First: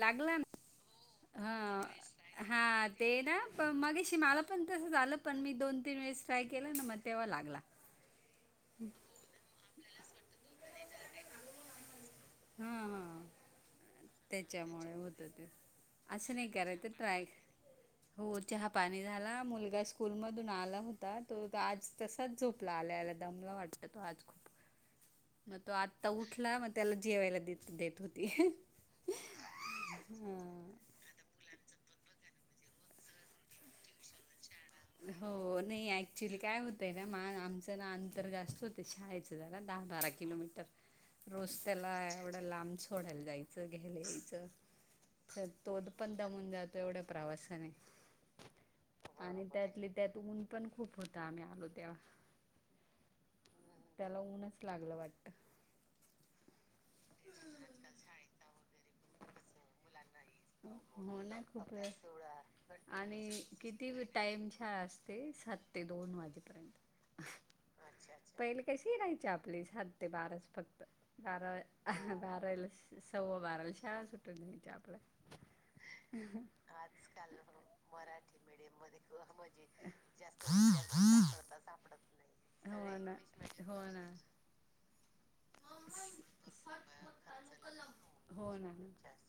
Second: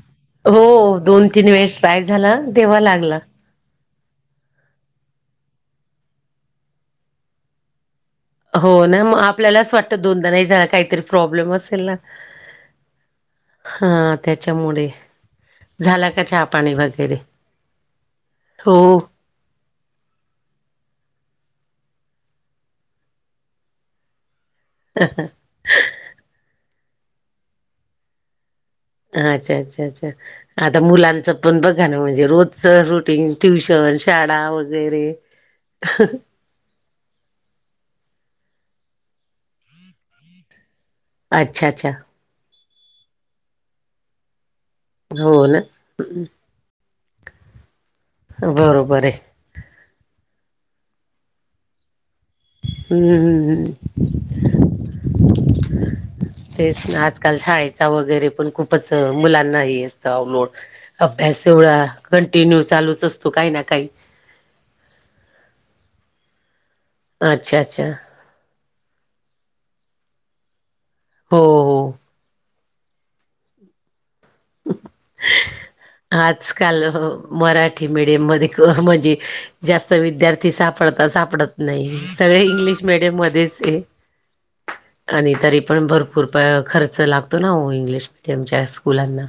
लागला हो दोन ना तीन वेळेस ट्राय झाला ह हा तेव्हा ते लागला. ना प मगेशीि मला पण तसं झालं पण मी दोन तीन वेळेस ट्राय केलं ना मग तेव्हा लागला हो ना मग आपल्यालाच वाटतं दोनदानाही झा काहीतरी प्रॉब्लेम असेल ना हा हा त्याच्यामुळे होत ते झाला का असं चहा नाही पाणी करायचं वगैरे ट्राय हो चहा हो पाणी झाला मुलगा स्कूल मधून आला होता तो आज तसाच झोपला आलाला द मला वाटत तो आज खूप ह ह मग तो आत्ता उठला मग त्याला जेवायला देत देत होती अच्छा अच्छा अच्छा, हा आता मुलांचं पण बघा ण म्हणजे रोजच रुटीन ट्युशन, शाळा वगैरे. हो नाही ॲक्च्युली काय होतय ना मा आमच ना अंतर जास्त होत शाळेचं झालं दहा बारा किलोमीटर रोज अच्छा अच्छा त्याला एवढं लांब सोडायला जायचं घ्यायला यायचं हो तर ना तोदपण दामून जातोय एवढ्या प्रवासाने. बरोबर हे. आणि त्यातली त्यात ऊन पण खूप होत आम्ही आलो तेव्हा. हम्म हम्म हम्म त्याला ऊनच लागलं वाटत. तेच आजकाल शाळेचा वगैरे पण खूपच मुलांनाही निसता ओ लोड. हो ना अभ्यास खूप एवढा वेळ कंटिन्यू चालूच असतो काही ना काही. टाईम शाळा असते, सात ते दोन वाजेपर्यंत. अच्छा अच्छा. पहिले कशी राहायची आपली, साात ते बाराच फक्त. हो बारा हो बाराला सव्वा बाराला शाळा सुटन राहयची आपल्या. आजकाल मराठी मिडियम मध्ये म्हणजे जास्त विद्यार्थी ते सापडता सापडत नाही. सगळे इंग्लिश मीडियम मध्येच हे. आणि तरी पण भरपूर प खर्च लागतो ना ओ इंग्लिश मिडियमच्या मिडियममध्ये स्कुलांना.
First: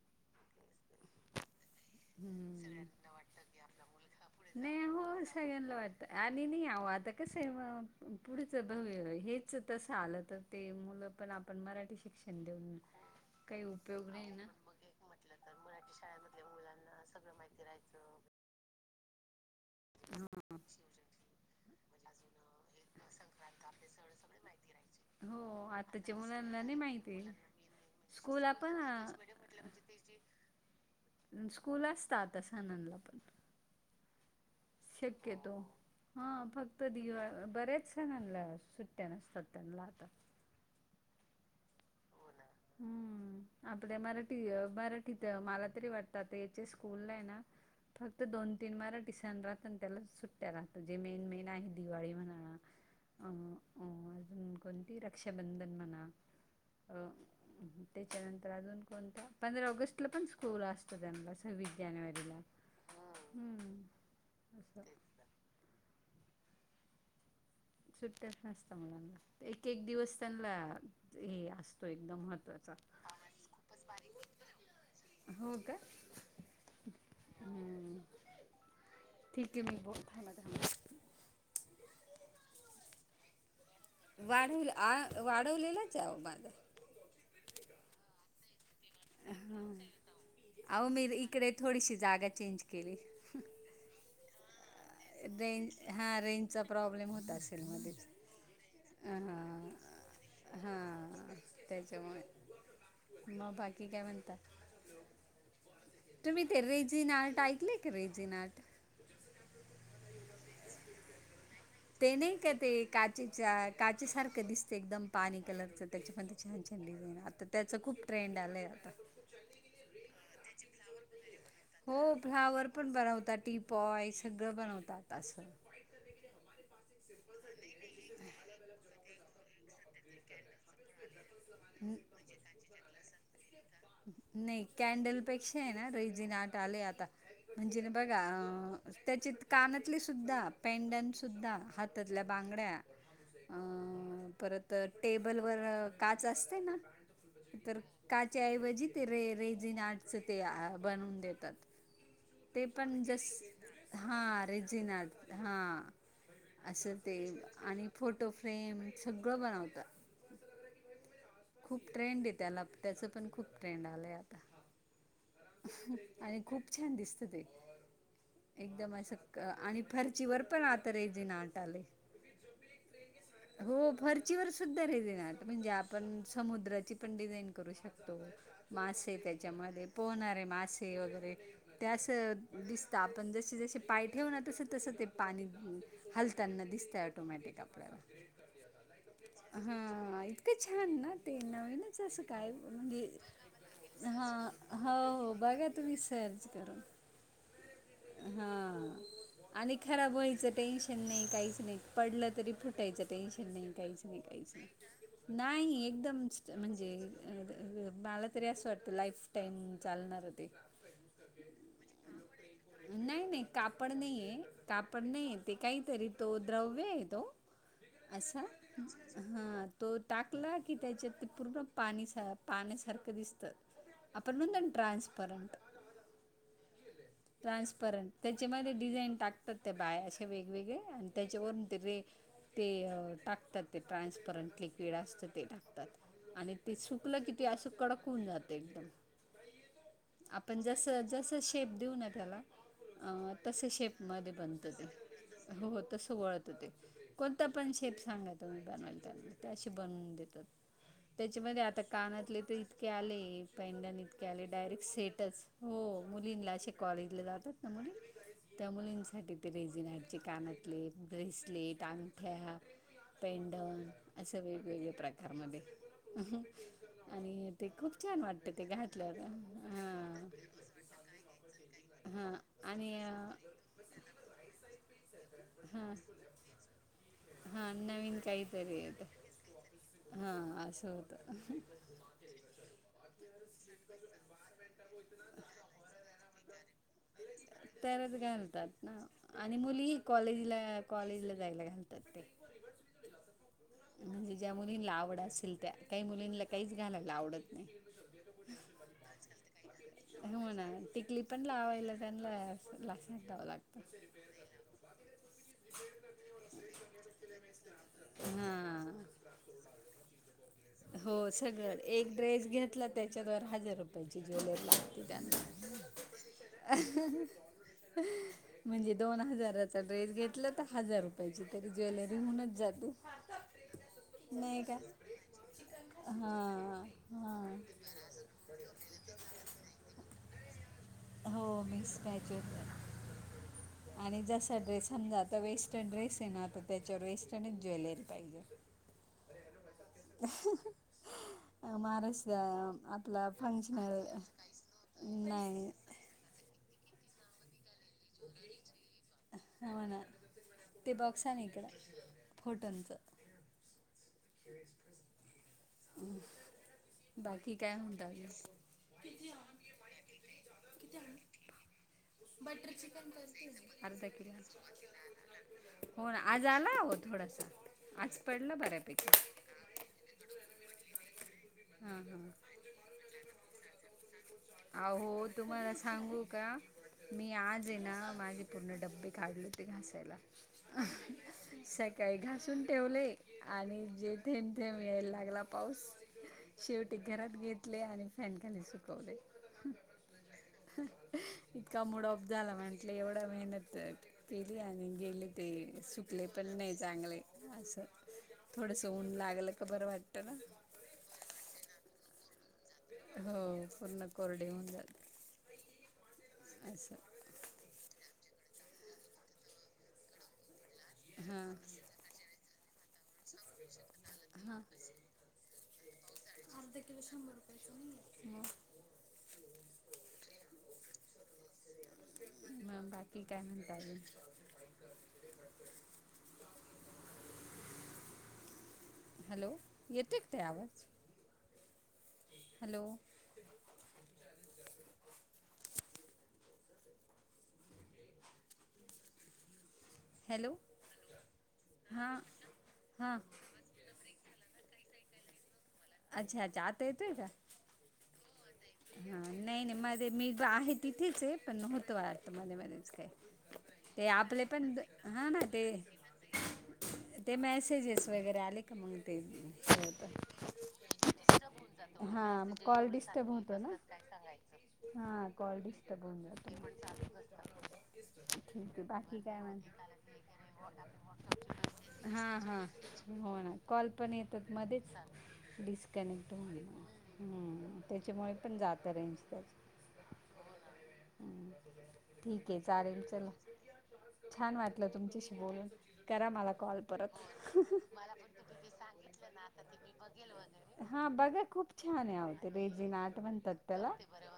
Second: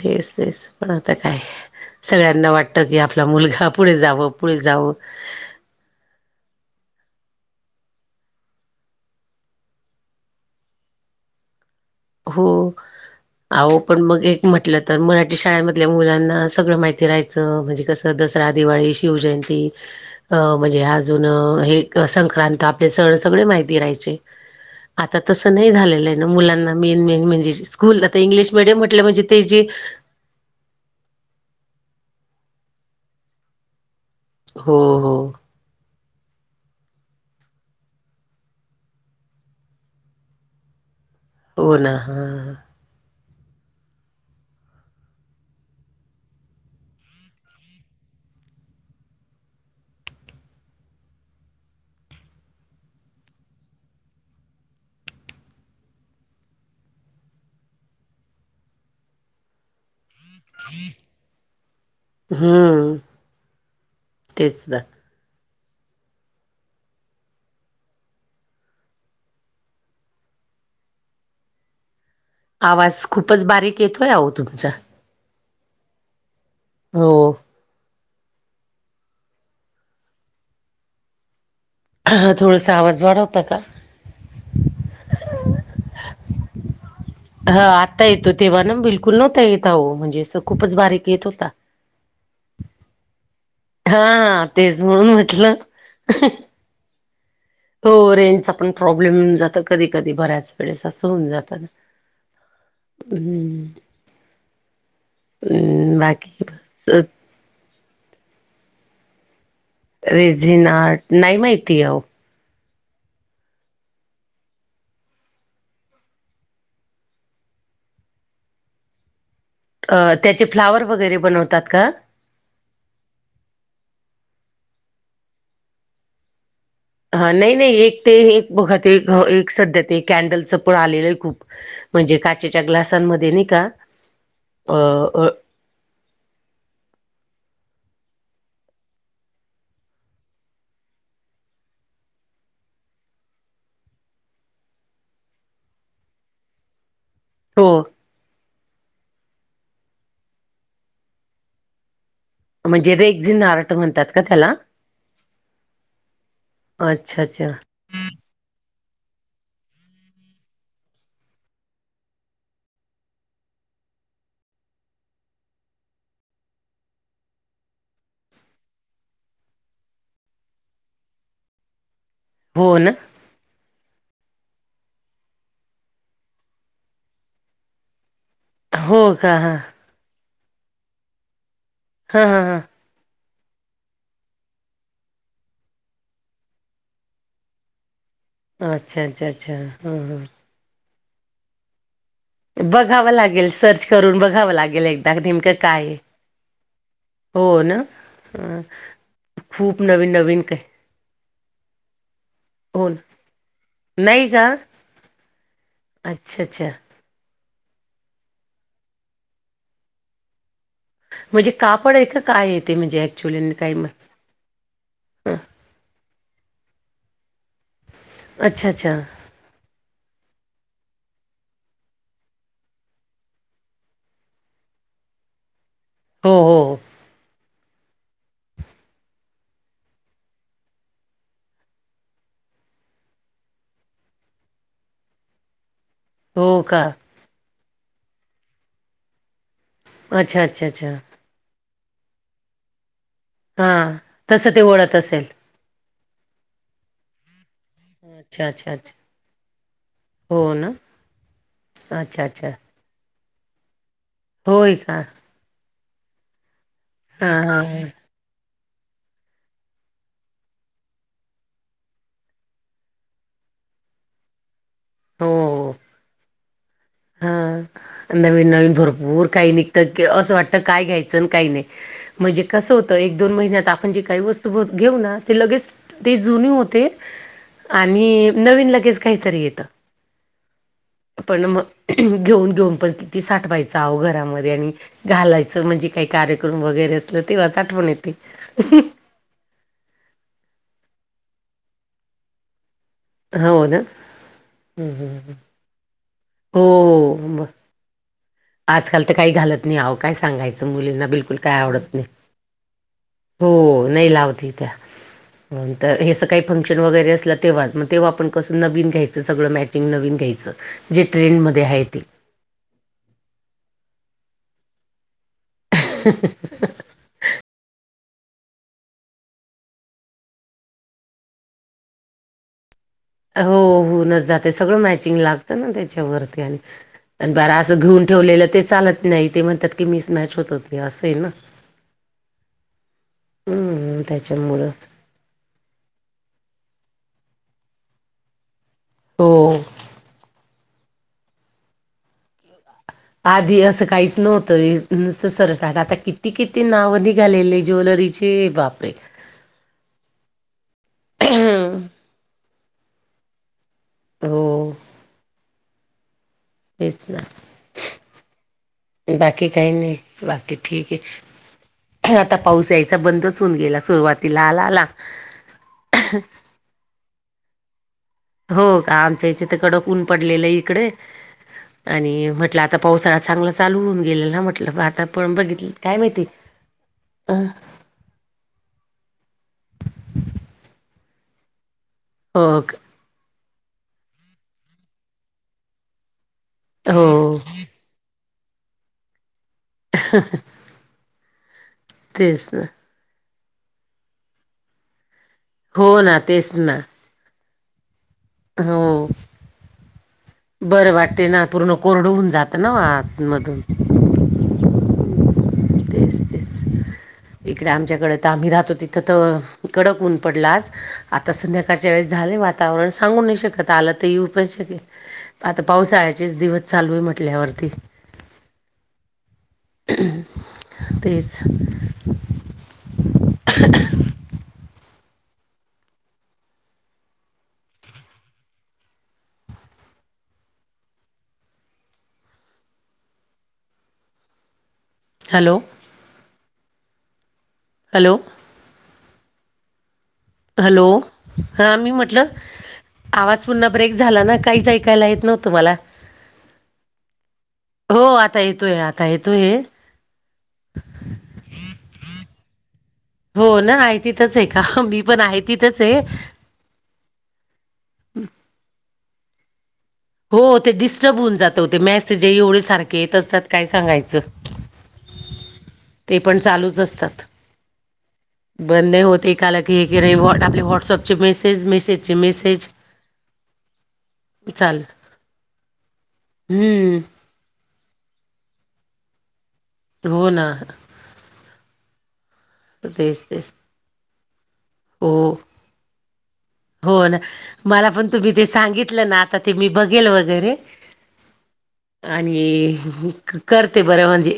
तेच तेच पण आता काय सगळ्यांना वाटतं की आपला मुलगा पुढे जावं, पुढे जावं तेनला वा आणि नई आव आता कसं हे, पुढचं भव हेच तसं आलं तर. ते मुलं पण आपण मराठी शिक हो. आहो पण मग नाही ना. एक म्हटलं तर, मराठी शाळमधल्या मुलांना सगळं माहि फीराहायचं म्हणजे कस दसरा, दिवाळी, शिवजयंती अ म्हणजे आज अजून हेक संक्रांत ते सन सगळे माहिती राहायचे. आता तस हो नाही झालेले आताच्या हाय ना मुलांना नाही मेन माहिती. मेन म्हणजे, स्कूल आता स्कूला इंग्लिश मीडियम पण म्हटलं म्हणजे तेस जे स्कूल असतात आता सनानला पण. हो हो चेक घेतो. हा फक्त दिवाळ बर्याच सणांनला सुट्ट्या नसतात त्यांनला आता. हो ना, हा. हम्म आपल्या मराठी मराठीत मला तरी वाटतं याचे स्कूल नाही ना फक्त दोन तीन मराठी सण राहत अन त्याला सुट्ट्या राहतं. जे मेन मेन आहे दिवाळी म्हणा अ -अ अजून कोणती रक्षाबंधन म्हणा. अ त्याच्यानंतर अजून कोणता? पंधरा ऑगस्ट ला पण स्कूल असत त्यांना सव्वीस जानेवारीला. हम्म हम्म तेच असं ना. सुट्ट्याच नसत मुलांना. एक एक दिवस त्यांनला हे असतो एकदम महत्त्वाचा आवाज खूपच बारीक येतोय, आओ तुमचा. हो का? हो. हम्म ठीके मी [unintelligible] हा हा थोडंस आवाज वाढवता का? वाढव आ वाढवलेलाचाय आओ माझा. हा आता येतो. तेव्हा ना बिल [inaudible] नव्हता येत आओ, म्हणजे खूपच हा अहो मी बारीक येत होता. इकडे थोडीशी जागा चेंज केली. हा, हा तेच म्हणून म्हटलं. चा प्रॉब्लेम होत असायचा. हो रेंजचा पण प्रॉब्लेम होऊन जातो कधी कधी बऱ्याच हा वेळेस असं होऊन जातं ना त्याच्यामुळे. मग बाकी काय म्हणतात हं बाकी तुम्ही ते बस रेजी आर्ट ऐकलेय का रेजी आर्ट रेझीन आर्ट नाही माहिती आहे आओ? ते नाही का, ते काचेचा काचे सारखं दिसत, एकदम पाणी कलरच त्याच्या पण ते छान-छान डिझाईन आता. त्याचं खूप ट्रेंड आला आहे आता. त्याचे फ्लावर वगैरे बनवतात का? हो फ्लावर पण बनवतात. टीपवाय सगळं बनवतात. आता असं हा नाही नाही एक ते एक बघ एक सध्या ते कॅन्डलचं पण आलेलं आहे खूप न- म्हणजे काचेच्या ग्लासांमध्ये नाही का? नाही अ कॅन्डल अ पेक्षा आहे ना रेजीन आर्ट आले आता म्हणजे बघा त्याची कानातली सुद्धा पेडन सुद्धा हात ततल्या बांगड्या अ परत टेबल वर काच असते ना हो तर काच्या ऐवजी ते रे रेज इन आर्टच ते बनवून देतात ते पण म्हणजे जस रेक्झिन आर्ट म्हणतात हा का त्याला? रेजिन आर्ट असं ते अच्छा अच्छा आणि फोटो फ्रेम सगळं बनवतात खूप ट्रेंड आहे त्याला त्याच पण खूप ट्रेंड आलाय आता आणि खूप छान दिसत ते एकदम असं आणि फर्चीवर पण आता रेज आर्ट आले होन हो फर्शीवर सुद्धा रे देणार म्हणजे आपण समुद्राची पण डिझाईन करू शकतो हो मासे का हां त्याच्यामध्ये पोहणारे मासे वगैरे त्या हां असं हां हां दिस तर आपण जसे जसे पाय ठेव ना तसं तसं ते पाणी हलताना दिसतं ऑटोमॅटिक आपल्या ह [unintelligible] हा इतकं छान ना ते नवीन कसं? काय? म्हणजे बघावं लागेल सर्च करून हा बघावं लागेल हो एकदा हो नेमकं बघा काय आहे तुम्ही सहज करून हो ना? हा अ आणि खूप खराब नवीन नवीन व्हायचं काय टेन्शन नाही काहीच नाही पडलं तरी हो ना. फुटायचं टेन्शन नाही काहीच नाही काहीच नाही नाही एकदमच अच्छा अच्छा म्हणजे अ मला तरी असं वाटतं लाईफ टाईम चालणार ते म्हणजे कापड आहे काय आहे? म्हणजे ऍक्च्युली काही आणि कापड नाही येते काहीतरी तो द्रव्य आहे तो असा अच्छा अच्छा हा तो टाकला की त्याच्यात ते पूर्ण पाणी पाण्यासारखं दिसतं आपण म्हणत नाहीत का ट्रान्सपर्न्टर हो हो [inaudible] ट्रान्सपरंट त्याच्यामध्ये डिझाईन टाकतात ते बाय असे वेगवेगळे आणि त्याच्यावरून ते रे ते टाकतात ते ट्रान्सपरंट लिक्विड असतं ते टाकतात. आणि हो ते का सुकलं किती असं कडक होऊन जाते एकदम अच्छा आपण अच्छा जस अच्छा जस शेप देऊ ना त्याला तस हां शेप मध्ये तसं बनत ते वळत असेल हो तस वळत ते कोणता पण शेप सांगायच अच्छा तोम्ही अच्छा अच्छा बनवायला त्या तशी बनवून देतात. हो ना त्याच्यामध्ये आता अच्छा कानातले अच्छा तर आले पेंडन इतके आले होय डायरेक्ट का सेटच हो मुलींला कॉलेजला हां जातात हां ना हां मुली त्या मुलींसाठी ते रेजिनटचे कानातले ब्रेसलेट आगठ्या पेंडन असं वेगवेगळ्या हो प्रकार मध्ये हो आणि ते खूप छान वाटत ते घ ूर काही निघत अस वाटत काय घ्यायचं काही नाही हा म्हणजे कसं आणि होतं एक दोन महिन्यात आपण जे काहीत घेऊ लगेच हा जु होते हा नवीन आणि नवीन काहीतरी लगेच येत काहीतरी येतं हा आ असो पण मग घेऊन घेऊन पण किती साठवायचं आहो घरामध्ये आणि घालायचं म्हणजे काही कार्यक्रम वगैरे असल तेव्हाच आठवण तरच येते घालतात ना आणि मुलीही कॉलेजला कॉलेजला जायला घालतात ते ना म्हणजे ज्या हम्म, मुलींला हम्म, आवडत हम्म. असेल त्या काही मुलींना हो काहीच घालायला हो ब आवडत नाही [inaudible] आजकाल तर काही घालत नाही आह काय हो ना सांगायचं मुलींना टिकली बिलकुल पण काय आवडत लावायला नाही त्यांना लक्षात द्यावं हो लागतं नाही लावते त्या हेसं काही फंक्शन वगैरे असलं तेव्हाच मग तेव्हा आपण कसं नवीन हा घ्यायचं सगळं मॅचिंग नवीन घ्यायचं जे हो ट्रेंडमध्ये सगळं आहे एक ड्रेस घेतला त्याच्यात हजार रुपयाची ज्वेलरी लागते त्यांना ते अ [unintelligible] [inaudible] [inaudible] म्हणजे दोन हजाराचा ड्रेस घेतला तर हजार रुपयाची तर ज्वेलरी म्हणूनच जाते हो होऊनच जाते नाही का सगळं मॅचिंग लागतं ना त्याच्यावरती आणि हां आणि बरा असं हां घेऊन ठेवलेलं ते चालत नाही ते म्हणतात की मिस मॅच होत हो ते असं ना हो मिकस पायचे हम्म त्याच्यामुळे ड्रेस समजा आता वेस्टर्न डेस आहे ना आता त्याच्यावर वेस्टर्नच ज्वेलरी पाहिजे हो मारस आधी असं काहीच नव्हतं नुसतं नाही सरसाठ आता किती ती किती नाव निघालेली आहे ज्वेलरीचे वापरे ह ना ते बॉक्स आहे ना इकडं फोटोंचं हो तेच ना बाकी काय हता ग बाकी काही नाही बाकी ठीक आहे आता पाऊस यायचा बंदच होऊन गेला अर्धा सुरुवातीला किलो आला आला हो ना आज आला हो थोडासा आज पडला हो का बऱ्यापैकी आमच इथिथ कडकऊन पडलेलं इकडे हां आणि हां म्हटलं तर पावसाळा चग चालू होऊन गेल अ तुम्हाला सांगू का मी अ आज आहे ना माझे पूर्ण डब्बे काढले ते घासायला सकाळी हो घासून ठेवले आणि जेथेथे मिळेल लागला पाऊस शेवटी घरात हो घेत सुकले आणि फ्रँडकांनी सुकवले [inaudible] इतका मुडप तेच झाला ना म्हटलं एवढं मेहनत केली आणि गेले ते हो ना सुकले पण तेच नाही ना चांगले असं थोडंसं हो ऊन लागलं का बरं वाटतं कट ना बरं वाटते ना पूर्ण कोरड होून जात ना आतमधून कोरडीऊन जात तेच तेच असं इकडे आमच्याकडें तर आम्ही राहतो तिथं तर कडक ऊन पडलाच आता हां संध्याकाळच्या वेळेस झाले वातावरण सांगू नाही शकत आलं तर येऊ पच हां शकेल आता पावसाळ्याचेच दिवस चालू आहे म्हटल्यावरती हो तेच म बाकी काय म्हणता हचछ हॅलो येते क तेय आवाज हॅलो हॅलो हॅलो. हॅलो हा मी हां म्हटलं हां आवाज पुन्हा ब्रेक झाला ना काहीच ऐकायला येत नव्हतं मला अच्छा जात येते का हो आता येतोय आता हा येतोय. नाही नाही मध्ये मी आहे तिथेच आहे पण होतं वार्त मध्ये मध्येच काय? हो ना आहे ते तिथंच आपले आहे का पण मी पण हा ना आहे ते तिथंच आहे. ते मेसेजेस वगैरे आले का मग ते हो ते डिस्टर्ब होऊन जातं ते मेसेज हा एवढे मग कॉल सारखे येत डिस्टब असतात होत. काय सांगायचं. हा क्वालटस ते पण चालूच असतात. ठीक आहे बंद नाही बाकी होत काय एक म्हण आला की एक व्हॉ आपले व्हॉट्सअपचे मेसेज मेसेजचे हा हा मेसेज. होणार. कॉल पण येतोात चाल मध्येच कनेक्ट हम्म हो त्याच्यामुळे पण जातं रेंज तरच होोना. ् ठीक आहे चालेल तेच चला तेच छान वा. हो तुमच्याशी बून करा मला कॉल हो ना. परत मला पण तुम्ही ते सांगितलं ना आता ते मी बघेल वगैरे. हा बघा खूप छान आहे होते आणि रेजी ना. क- करते बरं म्हणजे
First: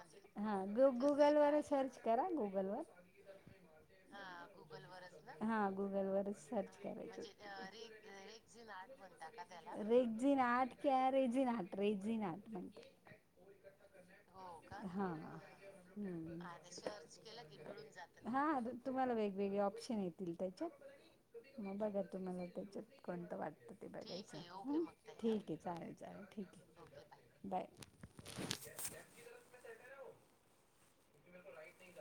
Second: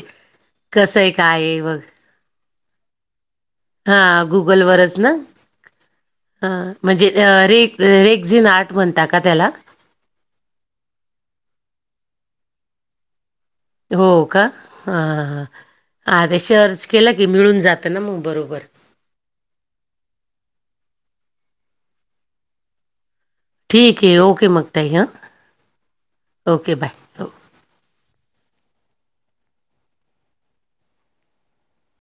कसं आहे काय वर आहे बघ सर्च करा गल वर हां गुगल गुगलवरच ना व हा गुगलवरच हां सर्च कराय. ण म्हणजे रे रेक्झिन आर्ट म्हणता का त्याला रेगजी नाट क रेजी नाट रेगजी नाट म्हणते.. के हो का हां हां हां हां ते सर्च केलं की मिळून जातं ना मग बरोबर तुम्हाला वेगवेगळे ऑप्शन येतील त्याच्यात मग बघा तुम्हाला त्याच्यात कोणतं वाटत. ते ठीक आहे बघायच ओके मग ताई हां ठीक आहे चालेल चालेल ठीक आहे. ओके बाय हो बाय. बिकल राईट नाही झा.